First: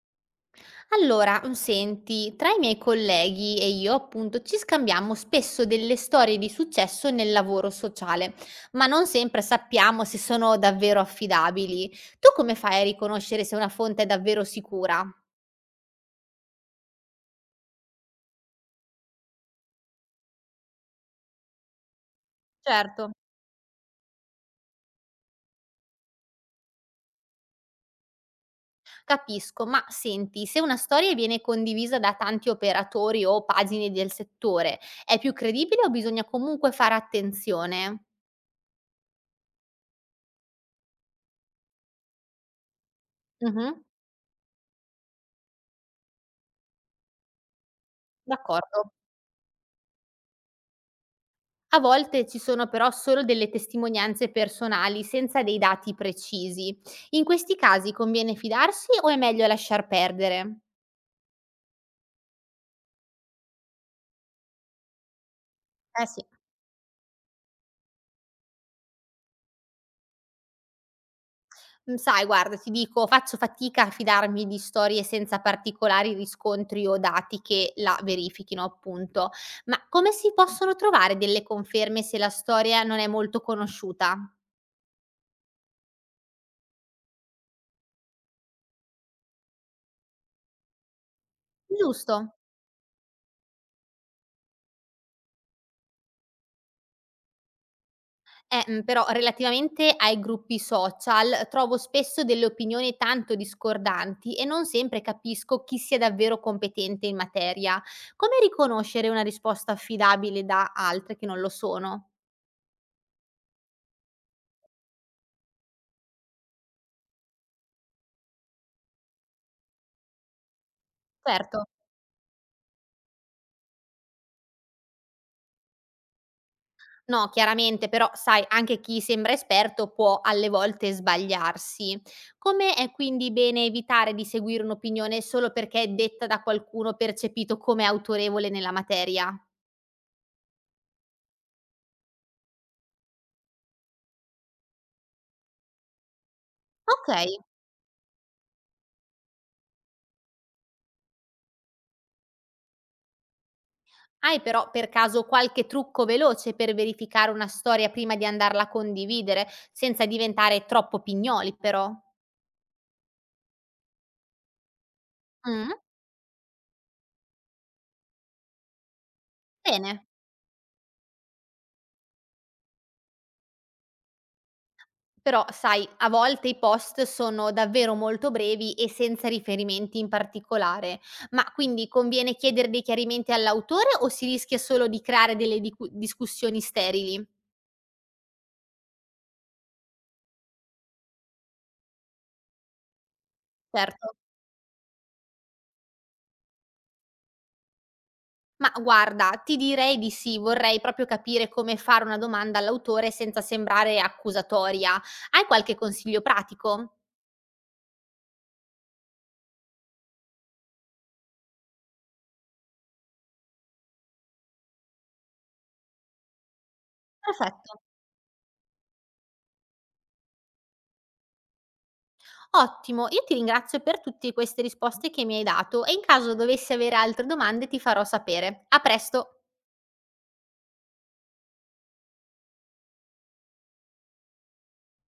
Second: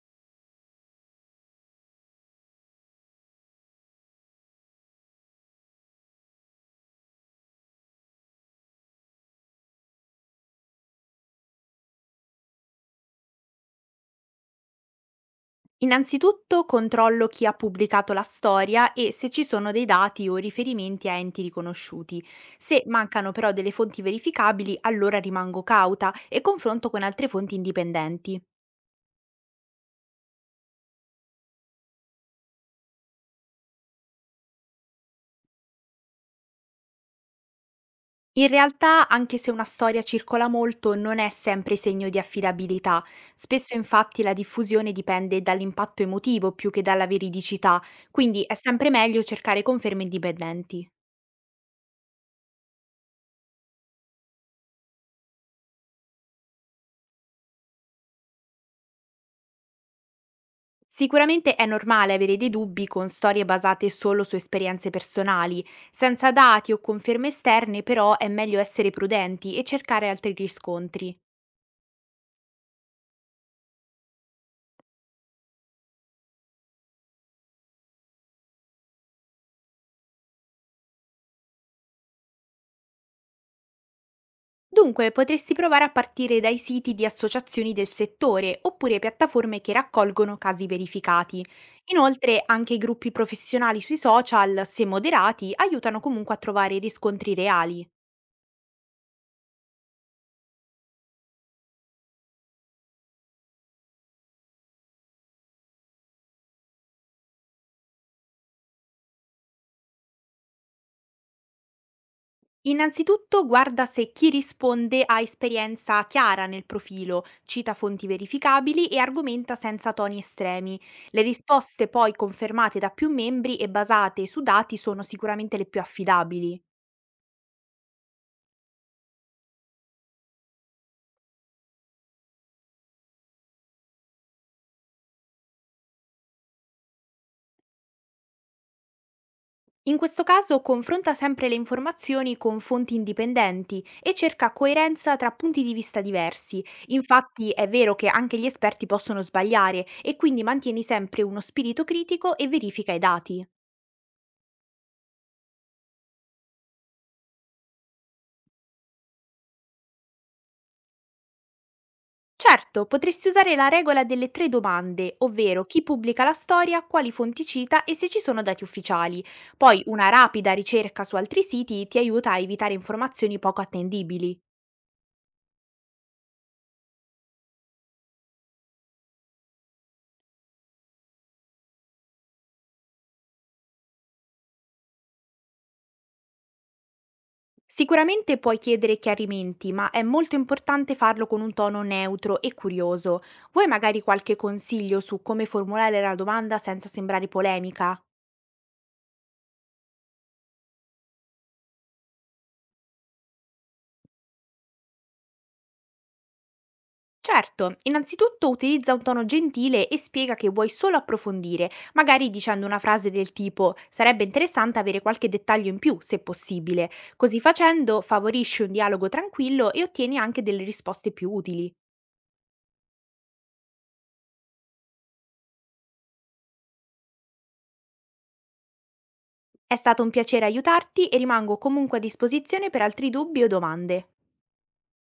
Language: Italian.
Allora, senti, tra i miei colleghi e io, appunto, ci scambiamo spesso delle storie di successo nel lavoro sociale, ma non sempre sappiamo se sono davvero affidabili. Tu come fai a riconoscere se una fonte è davvero sicura? Innanzitutto controllo chi ha pubblicato la storia e se ci sono dei dati o riferimenti a enti riconosciuti. Se Certo. mancano però delle fonti verificabili, allora rimango cauta e confronto con altre fonti indipendenti. Capisco, ma senti, se una storia viene condivisa da tanti operatori o pagine del settore, è più credibile o bisogna comunque fare attenzione? In realtà, anche se una storia circola molto, non è sempre segno di affidabilità. Mh-mh, Spesso infatti la diffusione dipende dall'impatto emotivo più che dalla veridicità, quindi è sempre d'accordo. meglio cercare conferme indipendenti. A volte ci sono però solo delle testimonianze personali senza dei dati precisi. In questi casi conviene fidarsi o è meglio lasciar perdere? Sicuramente è normale avere dei dubbi con storie basate solo su esperienze personali. Eh sì. Senza dati o conferme esterne, però, è meglio essere prudenti e cercare altri riscontri. Mm, sai, guarda, ti dico, faccio fatica a fidarmi di storie senza particolari riscontri o dati che la verifichino, appunto. Ma come si possono trovare delle conferme se la storia non è molto conosciuta? Dunque, potresti provare a partire dai siti di associazioni del settore oppure piattaforme che raccolgono casi verificati. Giusto? Inoltre, anche i gruppi professionali sui social, se moderati, aiutano comunque a trovare riscontri reali. Mhmm, però relativamente ai gruppi social trovo spesso delle opinioni tanto discordanti e non sempre capisco chi sia davvero competente in materia. Come riconoscere una risposta affidabile da altre che non lo sono? Innanzitutto guarda se chi risponde ha esperienza chiara nel profilo, cita fonti verificabili e argomenta senza toni estremi. Le Certo. risposte poi confermate da più membri e basate su dati sono sicuramente le più affidabili. No, chiaramente, però sai anche chi sembra esperto può alle volte sbagliarsi. Come è quindi bene evitare di seguire un'opinione solo perché è detta da qualcuno percepito come autorevole nella materia? In questo caso confronta sempre le informazioni con fonti indipendenti e cerca coerenza tra punti di vista diversi. Okay. Infatti è vero che anche gli esperti possono sbagliare e quindi mantieni sempre uno spirito critico e verifica i dati. Hai però per caso qualche trucco veloce per verificare una storia prima di andarla a condividere, senza diventare troppo pignoli però? Certo, potresti usare la regola delle tre domande, ovvero Mh, chi pubblica la storia, quali fonti cita e se ci sono dati ufficiali. Poi bene. una rapida ricerca su altri siti ti aiuta a evitare informazioni poco attendibili. Però sai, a volte i post sono davvero molto brevi e senza riferimenti in particolare. Ma quindi conviene chiedere dei chiarimenti all'autore o si rischia solo di creare delle dicu discussioni sterili? Sicuramente puoi chiedere chiarimenti, ma è molto importante farlo con un tono neutro e curioso. Vuoi magari Certo. qualche consiglio su come formulare la domanda senza sembrare polemica? Ma guarda, ti direi di sì, vorrei proprio capire come fare una domanda all'autore senza sembrare accusatoria. Hai qualche consiglio pratico? Certo, innanzitutto utilizza un tono gentile e spiega che vuoi solo approfondire, magari dicendo una frase del tipo sarebbe interessante avere qualche dettaglio in più, se possibile. Così Perfetto, facendo favorisci un dialogo tranquillo e ottieni anche delle risposte più utili. ottimo, io ti ringrazio per tutte queste risposte che mi hai dato e in caso dovessi avere altre domande ti farò sapere. A presto! È stato un piacere aiutarti e rimango comunque a disposizione per altri dubbi o domande.